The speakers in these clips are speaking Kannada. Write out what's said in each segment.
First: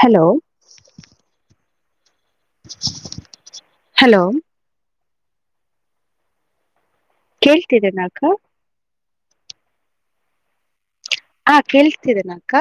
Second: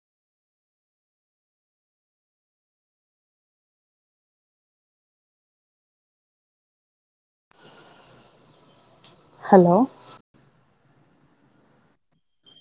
ಹಲೋ ಹಲೋ ಕೇಳ್ತಿದಿನ ಅಕ್ಕ ಹಲೋ ಹಾ ಕೇಳ್ತಿದೆನ ಅಕ್ಕ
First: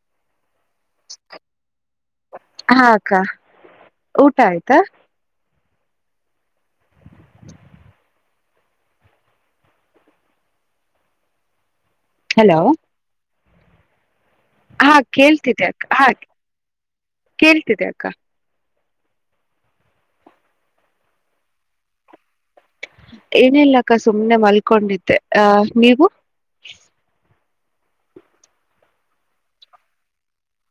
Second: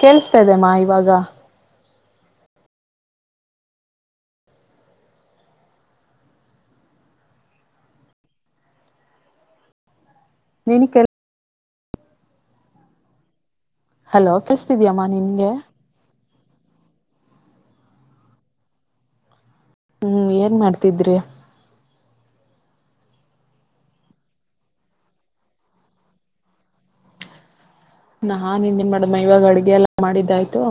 ಕೇೇಳಸ್ತಾದೆಮ್ಮ ಇವಾಗ ಹಾಕ್ಕ ಊಟ ಆಯ್ತಾ ನೀನಿಗ್ ಕೆ - - ಹಲೋ ಹಲೋ ಹಾ ಕೇಳ್ಸ್ತಿದ್ಯಮ್ಮ ನಿನ್ಗೆ ಕೇಳ್ತ್ತಿದೆ ಅಕ್ಕ ಹಾ ಕೇಳ್ತಿದೆ ಅಕ್ಕ. ಹ್ಮ್ ಏನ್ ಮಾಡ್ತಿದ್ರಿ. ಏನಿಲ್ಲಕ್ಕ ಸುಮ್ನೆ ಮಲ್ಕೊಂಡಿದ್ದೆ ಅ ನೀವು. ನಾನ್ ಇನ್ನೆನ್ ಮಾಡಮ್ಮ ಇವಾಗ್ ಅಡ್ಗೆ ಎಲ್ಲ ಮಾಡಿದ್ದಾಯಯ್ತು.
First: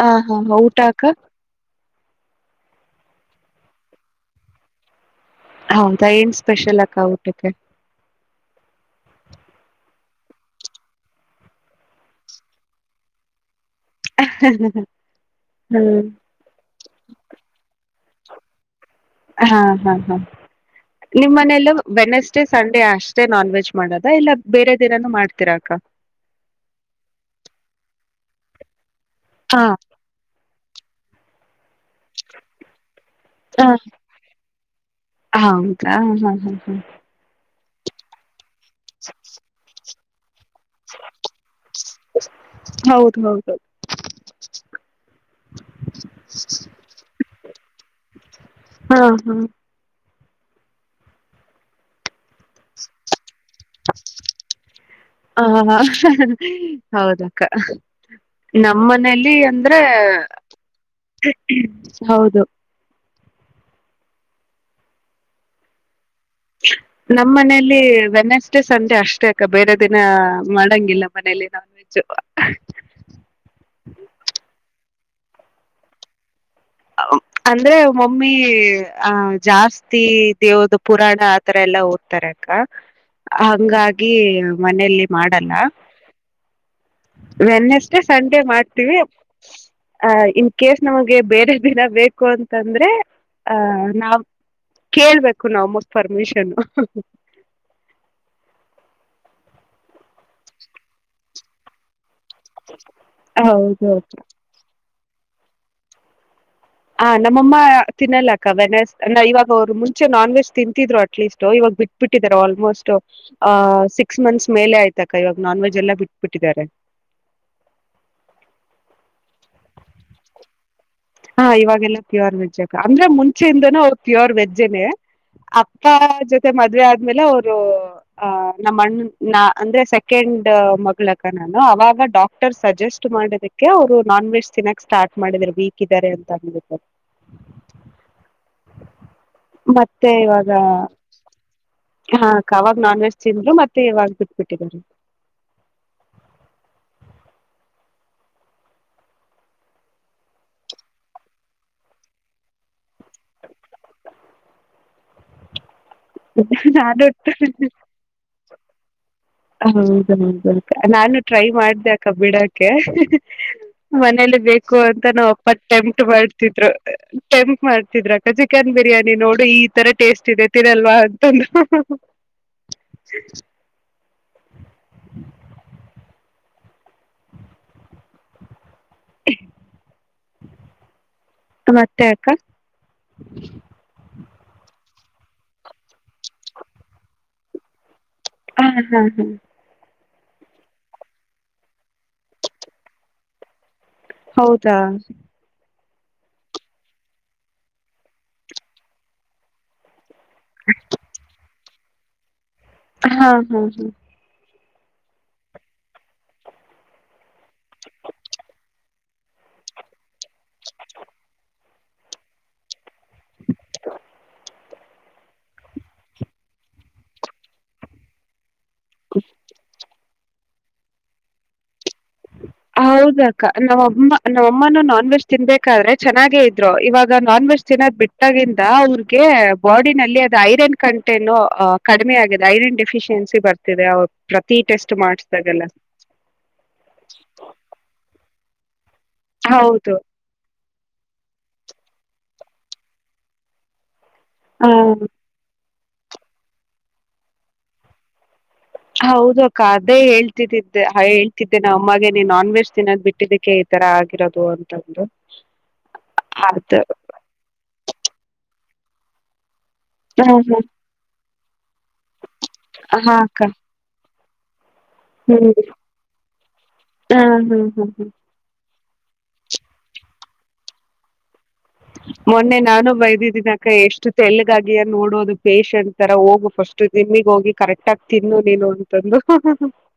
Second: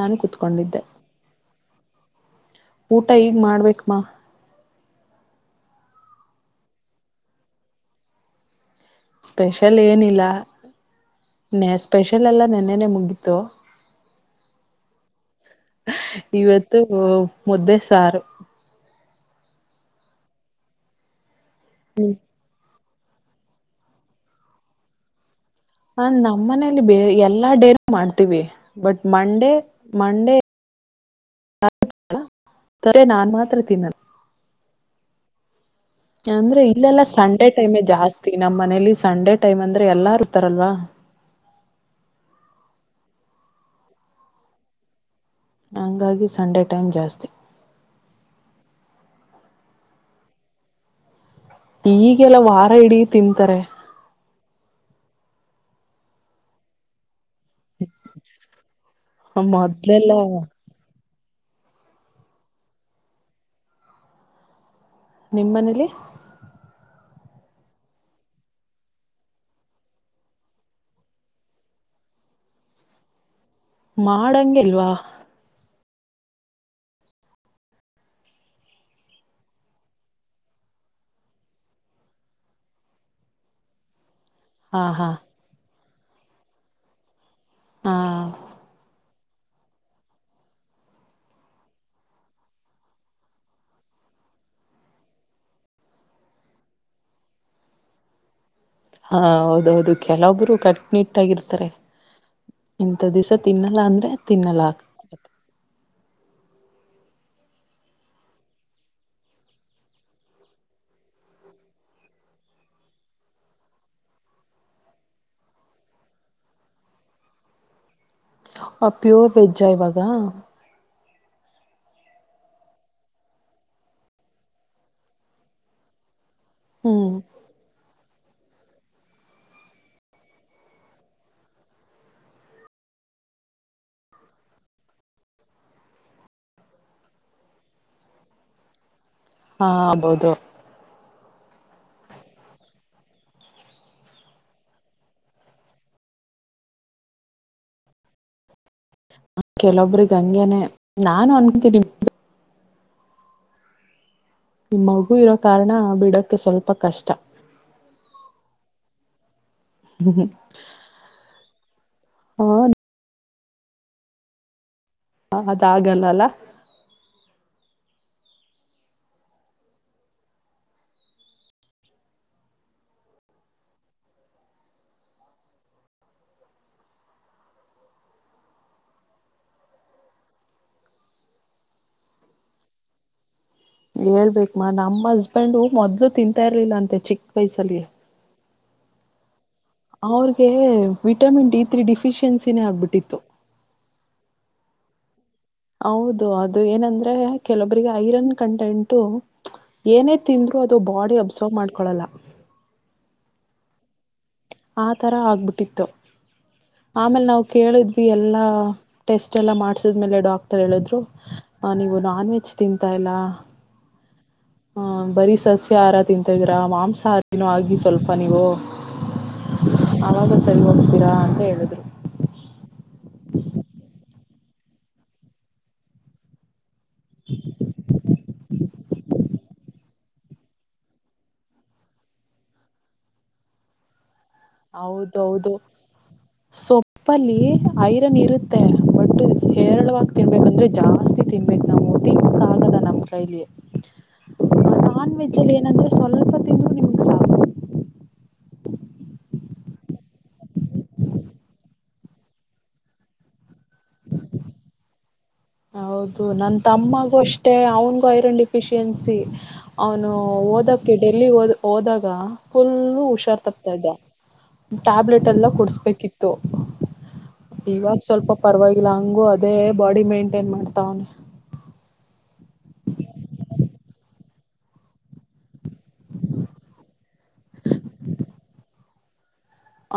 ಹಾ ಹಾ ಹ ಕುೂತ್ಕೊಂಡಿದ್ದೆ ಊಟಕ್ಕ. ಊಟ ಈಗ್ ಮಾಡ್ಬೇಕಕ್ ಹೌ ತೈಏನ್ ಸ್ಪೆಷಲ್ ಆಕ ಊಟಕ್ಕೆ ಸ್ಪೆಷಲ್ ಏನಿಲ್ಲ ನ ಸ್ಪೆಷಲ್ ಎಲ್ಲ ನೆನ್ನೆನೆ ಮುಗೀಿತು ಹ್ಮ್ ಇವತ್ತು ಮುದ್ದೆ ಸಾರು ಹಾ ಹಾ ಹಾ ನಿಮ್ಮ ಮನೆಯಲ್ಲ ವೆನಸ್ಡೇ ಸ ಅಷ್ಟೇ ನಾನ್ ವೆಜ್ ಮಾಡದ ಇಲ್ಲ ಬೇರೆ ದೇನನು ಮಾಡ್ತಿೀರಾ ಹಾ ನಮ್ಮ್ ಮನೇಲಿ ಬೇ ಎಲ್ಲಾ ಡೇರಿ ಮಾಡ್ತೀವಿ ಬಟ್ ಮಂಡೇ ಹಾ ಮಂಡೇ ತರೆ ನಾನ್ ಮಾತ್ರ ಹ ತಿನ್ನಲ್ಲ ಹಾ ಹಾ ಅಂದ್ರೆ ಹಾ ಇಲ್ಲೆಲ್ಲ ಸಂಡೆ ಟೈಮ ಜಾಸ್ತಿ ನಮ್ಮ್ ಮನೇಲಿ ಸಂಡೇ ಟೈಮ್ ಅಂದ್ರೆ ಎಲ್ಲಾರ್ ಇರ್ತಾರಲ್ವಾ ಹೌದು ಹೌದುೌದು ಹಂಗಾಗಿ ಸಂಡೆ ಟೈಮ್ ಜಾಸ್ತಿ ಹಾ ಈಗೆಲ್ಲ ವಾರ ಹಿಡೀ ತಿಂತಾರೆ ಹ ಹೌದಾ ನಮ್ಮ ಮನೇಲಿ ಅಂದ್ರೆ ಮೊದ್ಲೆಲ್ಲ ಹೌದು ನಿಮ್ಮ ಮನೇಲಿ ನಮ್ಮ್ ಮನೆಯಲ್ಲಿ ವೆನೆಸ್ಡೇ ಸಂಡೆ ಅಷ್ಟೇ ಅಕ್ಕ ಬೇರೆ ದಿನ ಮಾಡಂಗಿಲ್ಲ ಮನಲಿ ನ ಹ ಮಾಡಂಗಲ್ವಾ ಅಂದ್ರೆ ಮಮ್ಮಿ ಆ ಜಾಸ್ತಿ ದೇವದ ಪುರಾಣ ಆತರ ಎಲ್ಲ ಎಲ್ಲ ಓದತಾರೆಕ್ಕ ಹಂಗಾಗಿ ಹಾ ಮನಲಿ ಹಾ ಮಾಡಲ್ಲ ವೆನ್ನಸ ಹಾ ಸಂಡೇ ಮಾಡ್ತೀವಿ ಆ ಇನ್ ಕೇಸ್ ನಮಗೆ ಬೇರೆ ದಿನ ಬೇಕು ಅಂತಂದ್ರೆ ಆಹ ನಾಾವ್ ಕೇಳ್ಬೇಕು ನಾಮಸ್ ಪರ್ಮಿಷನ್ ಹಾ ಹೌದೌದು ಕೆಲವೊಬ್ಬರು ಕಟ್ನಿಟ್ಟಾಗಿರ್ತಾರೆ ಇಂಂತ ದಿವ್ಸ ತಿನ್ನಲ್ಲ ಹೌದು ಅಂದ್ರೆ ಅಕ್ಕ ತಿನ್ನಲ್ಲ ಆೆ ಹ ನಮ್ಮಮ್ಮ ತಿನ್ನಲ್ಲಕ್ಕ ವೆನಸ್ ಇವಾಗ ಅವ್ರು ಮುಂಚೆ ನಾನ್ ವೆಜ್ ತಿಂತಿದ್ರು ಅಟ್ಲೀಸ್ಟ್ ಇವಾಗ ಬಿಟ್ಬಿಟ್ಟಿದ್ದಾರೆ ಆಲ್ಮೋಸ್ಟ್ ಅ್ ಸಿಕ್ಸ್ ಮಂತ್ಸ್ ಮೇಲೆ ಆಯ್ತಾಕ ಇವಾಗ ನಾನ್ ವೆಜ್ ಎಲ್ಲ ಬಿಟ್ಬಿಟ್ಟಿದ್ದಾರೆ ಹ ಆ ಪ್ಯೂರ್ ವೆಜ್ಜಾ ಇವಾಗ ಹಾ ಇವಾಗೆಲ್ಲ ಪ್ಯೋರ್ ವೆಜ್ಜ್ಕ ಅಂದ್ರೆ ಮುಂಚೆಯಿಂದನ ಅವ್ರ ಪ್ಯೋರ್ ವೆಜ್ಜನೇ ಅಪ್ಪ ಜೊತೆ ಮದ್ವೆ ಹ್ಮ್ ಆದ್ಮೇಲೆ ಅವರು ನಮ್ಮಣ್ಣ ನಾ ಅಂದ್ರೆ ಸೆಕೆಂಡ್ ಮಗಳಕ್ಕ ನಾನು ಅವಾಗ ಡಾಕ್ಟರ್ ಸಜೆಸ್ಟ್ ಮಾಡದಕ್ಕೆ ಅವ್ರು ನಾನ್ ವೆಜ್ ತಿನ್ನಾಕ್ ಸ್ಟಾರ್ಟ್ ಮಾಡಿದ್ ಬಿ ಕ ರಂತ ಹಾ ಮತ್ತೆ ಹೌದು ಇವಾಗ ಹಾ ಕಾವಾಗ ನಾನ್ ವೆಜ್ ತಿಂದ್ರು ಮತ್ತೆ ಯವಾಗ ಬಿಟ್ಬಿಟ್ಟರು ಹ ಕೆಲೊಬ್ರಿಗೆ ಹಂಂಗಗೆನೆ ನಾನು ಅನ್ಕೊತೀನಿ ನಿಮ್ಮ ಮಗು ಇರೋ ಕಾರಣ ನಾನು ಬಿಡಕ್ಕೆ ಸ್ವಲ್ಪ ಕಷ್ಟ ಹೌದೌದು ನಾನು ಟ್ರೈ ಮಾಡ್ದಕ ಹ ಬಿಡಕೆ ಮನೇಲಿ ಬೇಕು ಅಂತ ನಾ ಒಪ್ಪ ಟೆಂಪ್ಟ ಅದಾಗಲ್ಲಲ್ಲ ಮಾಡ್ತಿದ್ರು ಮಾಡ್ತಿದ್ರಕ್ಕ ಚಿಕನ್ ಬಿರಿಯಾನಿ ನೋಡು ಈ ತರ ಟೇಸ್ಟ್ ಇದೆ ಎಲ್ವಾಂತ ಮತ್ತೆ ಆಕ್ಕಾ ಹೇಳ್ಬೇಕಮ್ಮ ನಮ್ಮ ಹಸ್ಬೆಂಡು ಮೊದ್ಲು ತಿಂತಾ ಇರ್ಲಿಲ್ಲ ಅಂತೆ ಚಿಕ್ಕ ವಯ್ಸಲ್ಲಿ ಹ್ಮ ಎಲ್ಲ ಆಯ್ತು ಅವ್ರಗೆ ವಿಟಮಿನ್ ಡಿ ತ್ರಿ ಡಿಫಿಶಿಯನ್ಸಿನೇ ಆಗ್ಬಿಟ್ಟಿತ್ತು ಹೌದಾ ಹೌದು ಅದು ಏನಂದ್ರೆ ಕೆಲೊಬ್ರರಿಗೆ ಐರನ್ ಕಂಟೆಂಟು ಏನೇ ತಿಂದ್ರು ಅದು ಬಾಡಿ ಅಬ್ಸರ್ವ್ ಮಾಡ್ಕೊಳ್ಳಲ್ಲ ಹಾ ಹಾ ಹಾ ಆ ತರ ಆಗ್ಬಿಟ್ಟಿತ್ತು ಆಮೇಲೆ ನಾವ್ ಕೇಳಿದ್ವಿ ಎಲ್ಲಾ ಟೆಸ್ಟ್ ಎಲ್ಲ ಮಾಡ್ಸಿದ್ಲೆ ಡಾಕ್ಟರ್ ಹೇಳಿದ್ರು ಹ ನೀವು ನಾನ್ ವೆಜ್ ತಿಂತಾ ಇಲ್ಲ ಹ ಬರೀ ಸಸ್ಯಹಾರ ತಿಂತಿದೀರಾ ಮಾಂಸಾಹಾರಿನೂ ಆಗಿ ಸ್ವಲ್ಪ ನೀವು ಹ ಆಾಗ ಸರಿ ಹೋಗುತ್ತೀರಾ ಅಂತ ಹೇಳಿದ್ರು ಹೌದಕ್ಕ ನಾವಮ್ಮ ನಮ್ಮ ಅಮ್ಮನು ನಾನ್ ವೆಜ್ ತಿನ್ಬೇಕಾದ್ರೆ ಚೆನ್ನಾಗೆ ಇದ ಇವಾಗ ನಾನ್ ವೆಜ್ ಚೆನ್ನಾದ್ ಬಿಟ್ಟಾಗಿ ಅವ್ರಿಗೆ ಬಾಡಿನಲ್ಲಿ ಅದು ಐರನ್ ಕಂಟೆನ್ ಕಡಿಮೆ ಆಗಿದೆ ಐರನ್ ಡೆಫಿಷಿಯನ್ಸಿ ಬರ್ತದೆ ಪ್ರತಿ ಟೆಸ್ಟ್ ಹೌದು ಹೌದು ಮಾಡಸಿದಾಗಲ್ಲ ಸೊಪ್ಪಲ್ಲಿ ಐರನ್ ಇರುತ್ತೆ ಬಟ್ ಹೌದು ಹೇರಳವಾಗಿ ತಿನ್ಬೇಕಂದ್ರೆ ಜಾಸ್ತಿ ತಿನ್ಬೇಕ ನಾವು ತಿಕ್ ಆಗಲ್ಲ ನಮ್ಮ್ ಕೈಲಿ ಹ ನಾನ್ ವೆಜ್ ಅಲ್ಲಿ ಏನಂದ್ರೆ ಸ್ವಲ್ಪ ತಿಂದು ನಿಮಗೆ ಸಾಕು ಕ ಅದೇ ಹೇಳ್ತಿದ್ದಿದ್ದೆ ಹೇಳ್ತಿದ್ದೆ ನ ಅಮ್ಮಾಗೆ ನೀ ನಾನ್ ವೆಜ್ ತಿನ್ನೋ ಬಿಟ್ಟಿದ್ದಕ್ಕೆ ಈ ತರ ಆಗಿರೋದು ಅಂತ್ರು ಹೌದು ನನ್ ತಮ್ಮಗೂ ಅಷ್ಟೆ ಅವನ್ಗೂ ಐರನ್ ಡಿಫಿಶಿಯೆನ್ಸಿ ಅವನು ಓದಕ್ಕೆ ಡೆಲ್ಲಿದ ಹೋದಾಗ ಹ ಫುಲ್ಲ ಹಾ ಅಕ್ಕ ಹುಷಾರ್ ತಕ್ತಾ ಇದ್ದ ಟ್ಯಾಬ್ಲೆಟ್ ಎಲ್ಲ ಹ್ಮ್ ಕುಡಸ್ಬೇಕಿತ್ತು ಹ ಹ್ಮ್ ಹ್ಮ್ ಇವಾಗ ಸ್ವಲ್ಪ ಪರವಾಗಿ ಇಲ್ಲ ಹಂಗು ಅದೇ ಬಾಡಿ ಮೇಂಟೈನ್ ಮಾಡ್ತಾವನ ಮೊನ್ನೆ ನಾನು ಬೈದಿದ್ದಿನ ಎಷ್ಟು ತೆಲ್ಗಾಗಿಯ ನೋಡೋದು ಪೇೇಶಂಟ್ ತರ ಹೋಗು ಫಸ್ಟ್ ನಿಮಗ ಹೋಗಿ ಕರೆಕ್ಟ್ ಆಗ ತಿನ್ನು ನಿನ್ ಅಂತಂದು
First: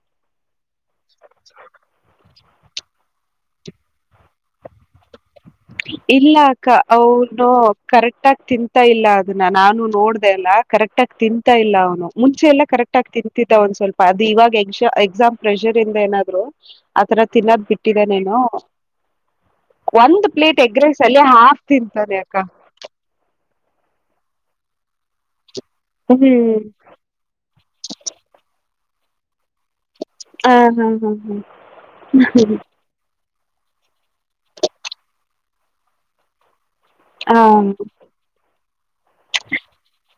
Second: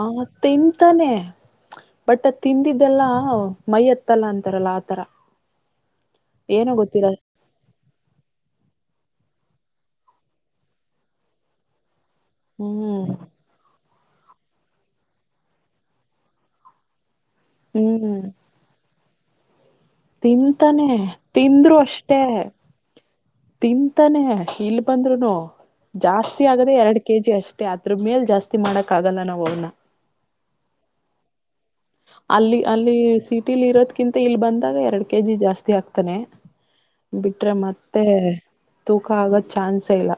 ಆ ತಿಂತಾನೆ ಬಟ್ ಅದ್ ತಿಂದಿದ್ದಲ್ಲ ಮೈ ಎತ್ತಲ್ಲ ಅಂತಾರಲ್ಲ ಆತರ ಇಲ್ಲ ಅಕ್ಕ ಏನೋ ಗೊತ್ತಿರ ಅವನು ಕರೆಕ್ಟ್ ಆಗ ತಿಂತಾ ಇಲ್ಲ ಅನ್ನ ನಾನು ನೋಡ್ದ ಎಲ್ಲ ಕರೆಕ್ಟ್ ಆಗಿ ತಿಂತಾ ಇಲ್ಲ ಅವನು ಮುಂಚೆಲ್ಲ ಕರೆಕ್ಟ್ ಹ್ಮ್ ಆಗಿ ತಿಂತಿದ್ದ ಅವ ಸ್ವಲ್ಪ ಅದು ಇವಾಗ ಎ ಎಕ್ಸಾಮ್ ಪ್ರೆಷರ್ ಇಂದ ಏನಾದ್ರು ಆತರ ತಿನ್ನೋದ್ ಬಿಟ್ಟಿದೆ ಹ್ಮ್ ನೀನು ತಿಂತಾನೆ ರೈಸ್ ಅಲ್ಲಿ ಹಾಫ್ ತಿಂದ್ರು ಅಷ್ಟೇ ತಿಂತಾನೆ ಅಕ್ಕ ತಿಂತಾನೆ ಇಲ್ ಬಂದ್ರುನು ಜಾಸ್ತಿ ಹ್ಮ್ ಆಗದೆ ಎರಡ್ ಕೆಜಿ ಅಷ್ಟೇ ಅದ್ರ ಮೇಲ್ ಜಾಸ್ತಿ ಮಾಡಕ್ ಆಗಲ್ಲ ನಾವ ಅವನ ಹಾ ಹಾ ಹಾ ಹ್ಮ ಅಲ್ಲಿ ಅಲ್ಲಿ ಸಿ ರಿಲ್ಲಿ ಇರೋದ್ಕಿಂತ ಇಲ್ ಬಂದಾಗ ಎರಡ್ ಕೆ ಜಿ ಜಾಸ್ತಿ ಆಗ್ತಾನೆ ಹಾ ಹಾ ಹಾ ಬಿಟ್ರೆ ಹಾ ಮತ್ತೆ ತೂಕ ಆಗೋದ ಚಾನ್ಸ ಇಲ್ಲ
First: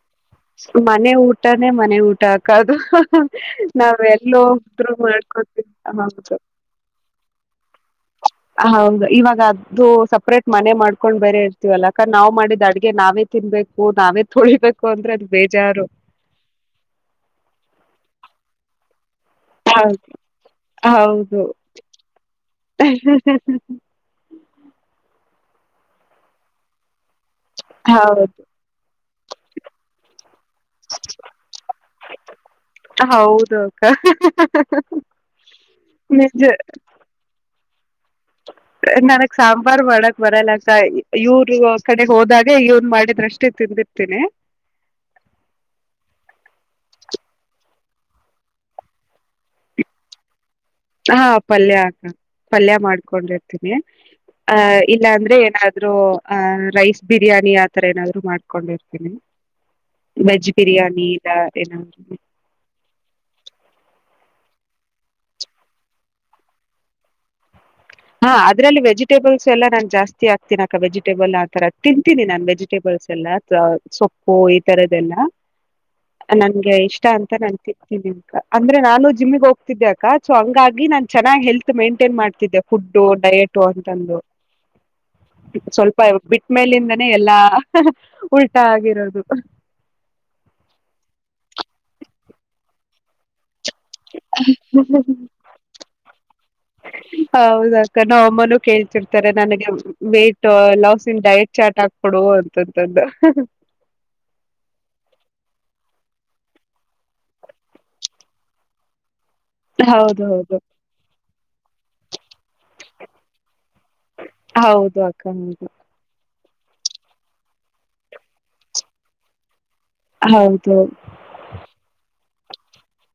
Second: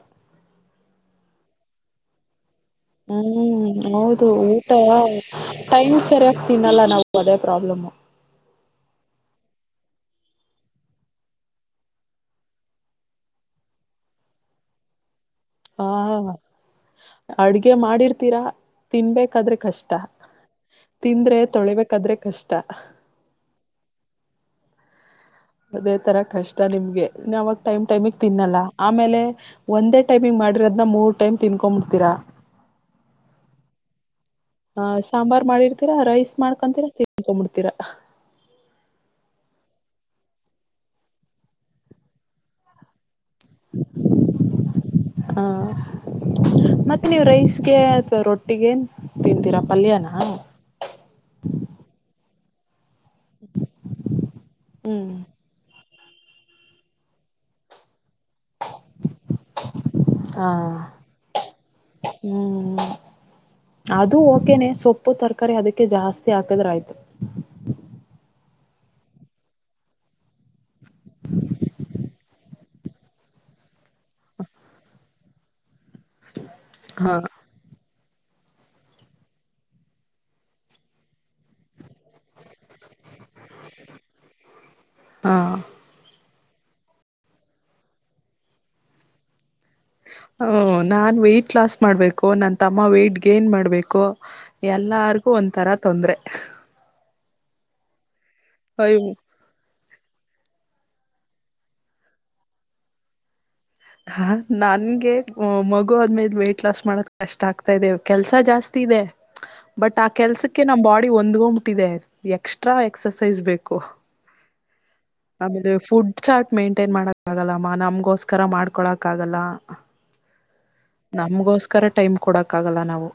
ಮನೆ ಊಟಾನೇ ಮನೆ ಊಟ ಆಗ್ ದು ಹ್ಮ್ ನಾವ ಹೌದು ಎಲ್ಲೋ ಊಟ ಉರು ಮಾಡ್ಕೊತೀವಿ ಪ್ರಾಬ್ಲಮ ಹೌದು ಇವಾಗ ಅ್ದದು ಸಪ್ರೇಟ್ ಮನೆ ಮಾಡ್ಕೊಂಡು ಬೇರೆ ಇರ್ತೀವಲ್ಲಾಕ ನಾವು ಮಾಡಿದ್ದ ಅಡ್ಗೆ ನಾವೇ ತಿನ್ಬೇಕು ನಾವೇ ತೊಳಿಬೇಕು ಅಂದ್ರೆ ಅ ಹಾ ಅಡ್ಗೆ ಮಾಡಿರ್ತೀರಾ ತಿನ್ಬೇಕು ದ್ರೆ ಕಷ್ಟ ಹೌದು ತಿಂದ್ರೆ ತೊಳಬೇಕಾದ್ರೆ ಕಷ್ಟ ಹ ಹ ಹ ಹ ಅದೇ ತರ ಕಷ್ಟ ನಿಮ್ಗೆ ವಾಗ ಟೈಮ್ ಟೈಮ ಹೌದು ತಿನ್ನಲ್ಲ ಆಮೇಲೆ ಒಂದೇ ಟೈಮಿ ಮಾಡಿ ದ್ನ ಮೂರ್ ಟೈಮ್ ತಿನ್ಕೊಂಡ್ಂಬಿಡ್ತೀರಾ ಹೌದು ಅಕ್ಕ ಹ ಸಾಂಬಾರ್ ಮಾಡಿರ್ತೀರಾ ರೈಸ್ ನಿಜ ಮಾಡ್ಕೊಂತೀರಾ ತಿನ್ಕೊಂಬಿಡ್ತೀರಾ [unintelligible] ನನಗ್ ಸಾಂಬಾರಾರ್ ಮಾಡಕ್ ಬರಲ್ಲಕ್ಕ ಇವ್ರ ಕಡೆ ಹೋದಾಗೆ ಇವ್ನ್ ಮಾಡಿದ್ರಷ್ಟ ತಿಂದುಿರ್ತೇನನೆ ಆ ಮತ್ತೆ ನೀವು ರೈಸ್ಗೆ ಅಥವಾ ರೊಟ್ಟಿಗೆ ತಿಂತೀರಾ ಪಲ್ಯನ ಹಾ ಪಲ್ಯ ಆ ಪಲ್ಯ ಮಾಡ್ಕೊಂಡಿರ್ತೀನಿ ಆ ಹ್ಮ್ ಇಲ್ಲಾ ಅಂದ್ರೆ ಏನಾದ ಆ ರೈಸ್ ಬಿರಿಯಾನಿ ಆತರ ಏನ ಮಾಡ್ೊಂಡಿರ್ತ ವೆಜ್ ಹಾ ಬಿರಿಯಾನಿ ಇಲ್ಲ ಏ ಹ ಕೇನೆ ಸೊಪ್ಪು ತರಕಾರಿ ಅದಕ್ಕೆ ಜಾಸ್ತಿ ಹಾಕದ್ರ ಆಯ್ತು ಹಾ ಅದ್ರಲ್ಲಿ ವೆಜಿಟೇಬಲ್ಸ್ ಎಲ್ಲ ನಾನ್ ಜಾಸ್ತಿ ಆಗ್ತನ ಅಕ್ಕ ವೆಜಿಟಬಲ್ ಆ ತರ ತಿಂತೀನಿ ನಾನ್ ವೆಜಿಟೇಬಲ್ಸ್ ಎಲ್ಲ ಸೊಪ್ಪು ಈ ತರದದೆಲ್ಲ ನಂಗೆ ಇಷ್ಟ ಹಾ ಅಂತ ನನ್ ಿ ಅ ಅಂದ್ರೆ ನಾನು ಜಿಮಮ್ಮಗ್ ಹೋಗ್ತಿದ್ದೆ ಅಕ್ಕ ಸೊ ಹಂಗಾಗಿ ನಾನ್ ಚೆನ್ನಾಗಿ್ ಹೆಲ್ತ್ ಮೈಂಟೈನ್ ಮಾಡ್ತಿದ್ದೆ ಫುಡ್ಡು ಡಯೆಟು ಅಂತಂದು ಹಾ ಸ್ವಲ್ಪ ಬಿಟ್ಟ್ಮೇಲಿಂದನೇ ಎಲ್ಲಾ ಉಲ್ಟಾ ಆಗಿರೋದು ಹ ನಾನ್ ವೆಯ್ಟಟ್ ಲಾಸ್ ಮಾಡ್ಬೇಕು ನನ್ ತಮ್ಮ ವೈ್ಟಟ್ ಗೇನ್ ಮಾಡ್ಬೇಕು ಎಲ್ಲಾರಿಗು ಒಂದ ತರ ತೊಂದ್ರರೆ ಹೌದಾಕ್ಕ ನಾ ಅಮ್ಮನೂ ಕೇಳ್ತಿರ್ತಾರೆ ನನಗೆ weight loss in diet chart ಆಗ್ ಕೊೊಡುುವ ಅಂತಂತದ್ದ ಹಾ ನನ್ಗೆ ಮಗು ಅದ್ಮೇಲೆ ವೇ್ಟ್ ಲಾಸ್ ಮಾಡದ ಕಷ್ಟ ಆಗ್ತಾ ಇದದೆೇವ ಕೆಲ್ಸ ಜಾಸ್ತಿ ಇದೆ ಬಟ್ ಆ ಹೌದೌದು ಹೌದು ಕೆಲ್ಸಕ್ಕೆ ನಮ್ ಬಾಡಿ ಹೊಂದ್ಗೊ್ಬಿಟ್ಟಿದೆ ಆಯ್ತ ಎಕ್ಸ್ಟ್ರಾ ಎಕ್ಸಸೈಸ್ ಬೇಕು ಹೌದು ಅಕ್ಕ ಹೌದು ಆಮೇಲೆ ಫುಡ್ ಚಾರ್ಟ್ ಮೇಂಟೈನ್ ಮಾಡಕ್ ಆಗಲ್ಲಮ್ಮ ನಮ್ಗೋಸ್ಕರ ಮಾಡ್ಕೊಳಕ್ ಆಗಲ್ಲ ಹೌದು ನಮಗೋಸ್ಕರ ಟೈಮ್ ಕೊಡಕ್ಕ ಆಗಲ್ಲ ನಾವು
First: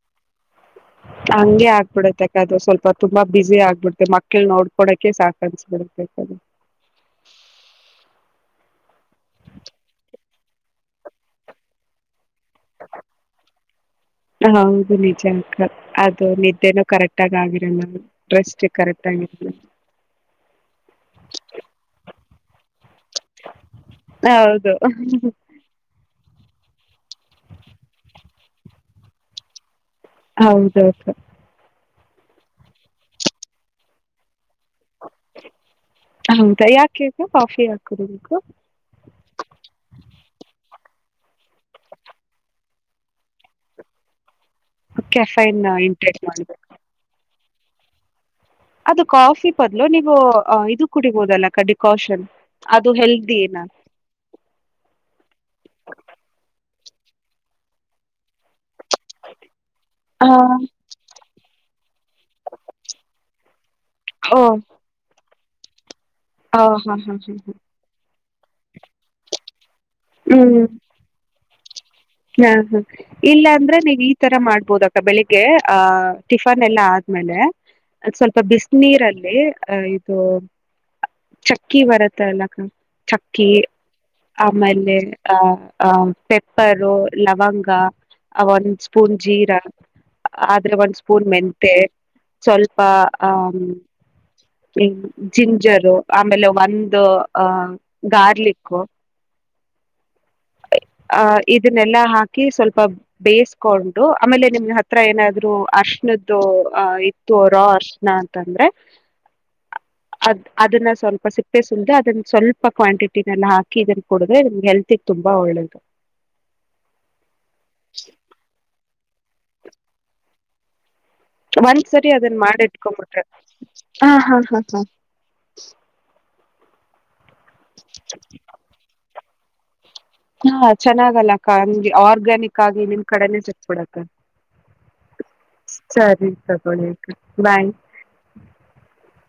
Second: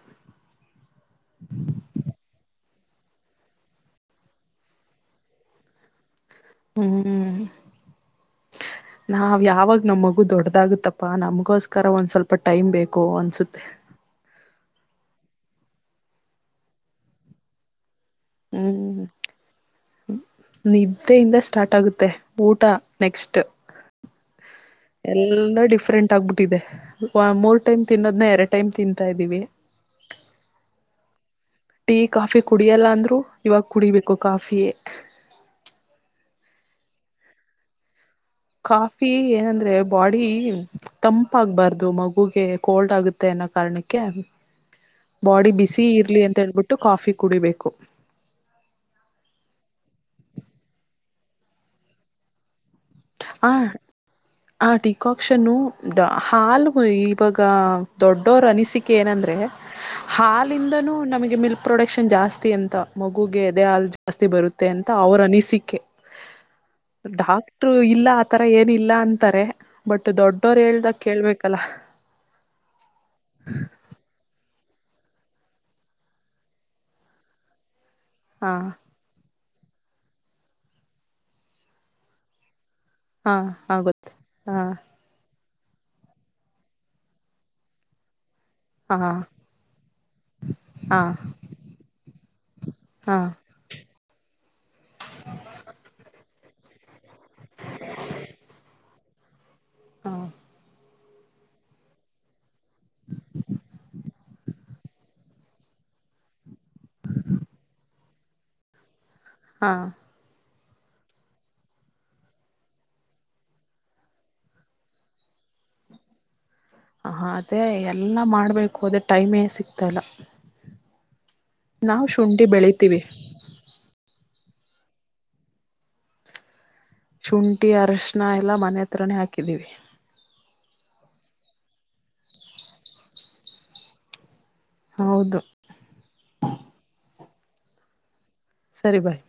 ಹಂಗೆ ಆಗ್ಬಿಡತ್ತಕ್ಕದು ಸ್ವಲ್ಪ ತುಂಬಾ ಬಿಸಿಿ ಆಗ್ಬಿಡ್ತೆ ಮಕ್ಕಳು ನೋಡ್ಕೊೋಕೆ ಸಾಕನ್ಸ್ಬಿಡ್ಬೇಕದು ಹ್ಮ್ ನಾವ್ ಯಾವಾಗ ನಮ್ ಮಗು ದೊಡ್ಡದಾಗುತ್ತಪ್ಪಾ ನಮಗೋಸ್ಕರ ಒಂದ್ ಸ್ವಲ್ಪ ಟೈಮ್ ಬೇಕು ಅನ್ಸುತ್ತೆ ದು ನಿಜ ಅಕ್ಕ ಅದು ನಿದ್ದೆನೂ ಕರೆಕ್ಟ್ ಆ ಆಗಿರ ಮ್ ಡ್ರೆಸ್ ಹ್ಮ್ ಕರೆಕ್ ಆಗಿರ ನಿದ್ದೆಯಿಂದ ಸ್ಟಾರ್ಟ್ ಆಗುತ್ತೆ ಊಟ ನೆಕ್ಸ್ಟ್ ಹೌದು ಎಲ್ಲ ಡಿಫ್ರೆಂಟ್ ಆಗ್ಬ ದೆ ಮೂರ್ ಟೈಮ್ ತಿನ್ನೋದ್ನ ಎರಡು ಟೈಮ್ ತಿಂತಾ ಇದ್ದೀವಿ ಹೌದೌದು ಟೀ ಕಾಫಿ ಕುಡಿಯಲ್ಲ ಅಂದ್ರು ಇವಾಗ ಕುಡಿಬೇಕು ಕಾಫಿಯೇ ಹೌದಾ ಯಾಕು ಕಾಫಿ ಹಾಕಡಬೇಕು ಕಾಫಿ ಏನಂದ್ರೆ ಬಾಡಿ ತಂಪ್ ಆಗ್ಬಾರ್ದು ಮಗುಗೆ ಕೋಲ್ಡ್ ಆಗುತ್ತೆ ಕಾರಣ ಕ ಬಾಡಿ ಕೆಫೈನ್ ಬಿಸಿ ಇಂಟೇಕ್ ಇರ್ಲಿ ಮಾಡ ಅಂತೇಳ್ಬಿಟ್ಟು ಕಾಫಿ ಕುಡಿಬೇಕು ಅದು ಕಾಫಿ ಪದಲು ನೀವು ಇದು ಕುಡಿಬಹುದಲ್ಲ ಡಿಕಾಷನ್ ಅದು ಹೆಲ್ದಿಿನ ಹ ಟಿಕಾಕ್ಷನು ಹಾಲ್ ಇವಾಗ ದೊಡ್ಡವ ರ ಅನ ಸಿ ಏನಂದ್ರೆ ಹಾ ಹಾಲಿಂದನೂ ನಮಗೆ ಮಿಲ್ಕ್ ಪ್ರೊಡಕ್ಷನ್ ಜಾಸ್ತಿ ಅಂತ ಮಗುಗೆ ಎದೆೇ ಹಾಲ್ ಜಾಸ್ತಿ ಓ ಬರುತ್ತೆ ಅಂತ ಅವರ ಅನಿಸಿಕ ಹ ಹಾ ಹಾ ಹಾ ಹಾ. ಡಾಕ್ಟ್ರು ಇಲ್ಲ ಆತರ ಏನಿಲ್ಲ ಅಂತಾರೆ ಬಟ್ ಹ್ಮ್ ದೊಡ್ಡೋರು ಹೇಳ್ದಾಗ ಕೇಳ್ಬೇಕಲ್ಲ ಹಾ ಹಾ ಇಲ್ಲ ಅಂದ್ರೆ ನೀವು ಈ ತರ ಮಾಡ್ ಬೋದಕ ಬೆಳಿಗ್ಗೆ ಆಹ್ ಟಿಫನ್ ಎಲ್ಲ ಆದ್ಮೇಲೆ ಸ್ವಲ್ಪ ಹಾ ಬಿಸ ನೀೀರಲ್ಲಿ ಅ ಇದು ಚಕ್ಕಿ ಬರುತ್ತೆ ಎಲ್ಲಕ್ಕ ಹಾ ಚಕ್ಕಿ ಆಗುತ್ತೆ ಹಾ ಆಮೇಲೆ ಆ ಪೆಪ್ಪರು ಲವಂಗ ಒಂದ ಹಾ ಸ್ಪೂನ್ ಜೀರಾ ಆದ್ರೆ ಒಂದ್ ಹಾ ಸ್ಪೂನ್ ಮೆಂತೆ ಸ್ವಲ್ಪ ಹಾ ಹ ಹ ಜಿಂಜರು ಆಮೇಲೆ ಒಂದು ಅಹ ಗಾರ್ಲಿಕ್ ಹಾ ಅಹ ಇದನ್ನೆಲ್ಲಾ ಹಾಕಿ ಸ್ವಲ್ಪ ಬೇಯಿಸಕೊಂಡು ಆಮೇಲೆ ನಿಮ್ ಹತ್ರ ಏನಾದ್ರು ಅರ್ಶನದ್ದು ಅ ಇತ್ತು ರೋ ಅರ್ಶನ ಅಂತಂದ್ರೆ ಹಾ ಅದ್ ಅದನ್ನ ಸ್ವಲ್ಪ ಸಿಪ್ಪೆ ಸುಲ್್ದು ಅದನ್ನ ಸ್ವಲ್ಪ ಕ್ವಾಂಟಿಟಿನಲ್ಲ ಹಾಕ ಇದನ್ನ ಕೊಡ್ರೆಗೆ ಹೆಲ್ತಿ ತುಂಬಾ ಒಳ್ಳಳ್ಳದು ಹ ಅದೇ ಎಲ್ಲಾ ಮಾಡ್ಬೇಕು ಅೋದ್ರ ಟೈಮೇ ಸಿಕ್ತಲ್ಲ ಒಂದ್ಸರಿ ಅದನ್ ಮಾಡಿ ಇಟ್ಕೊಬಿಟ್ರೆ ಹ ಹ ಹ ಹ ಶುಂಠಿ ಅರಶಣ ಎಲ್ಲಾ ಮನೆ ಹತ್ರನೇ ಹಾಕಿದೀವಿ ಹಾ ಚೆನ್ನಾಗಲ್ಲ ಅಕ್ಕಂಗಗೆ ಆರ್ಗ್ಯಾನಿಕ್ ಆಗಿ ನಿಮ್ ಕಡೆನ ಚಚ್ ಕೊಡಕ್ಕ ಹೌದು ಸರಿ ತಗಳ ಬಾಯ್ ಸರಿ ಬಾಯ್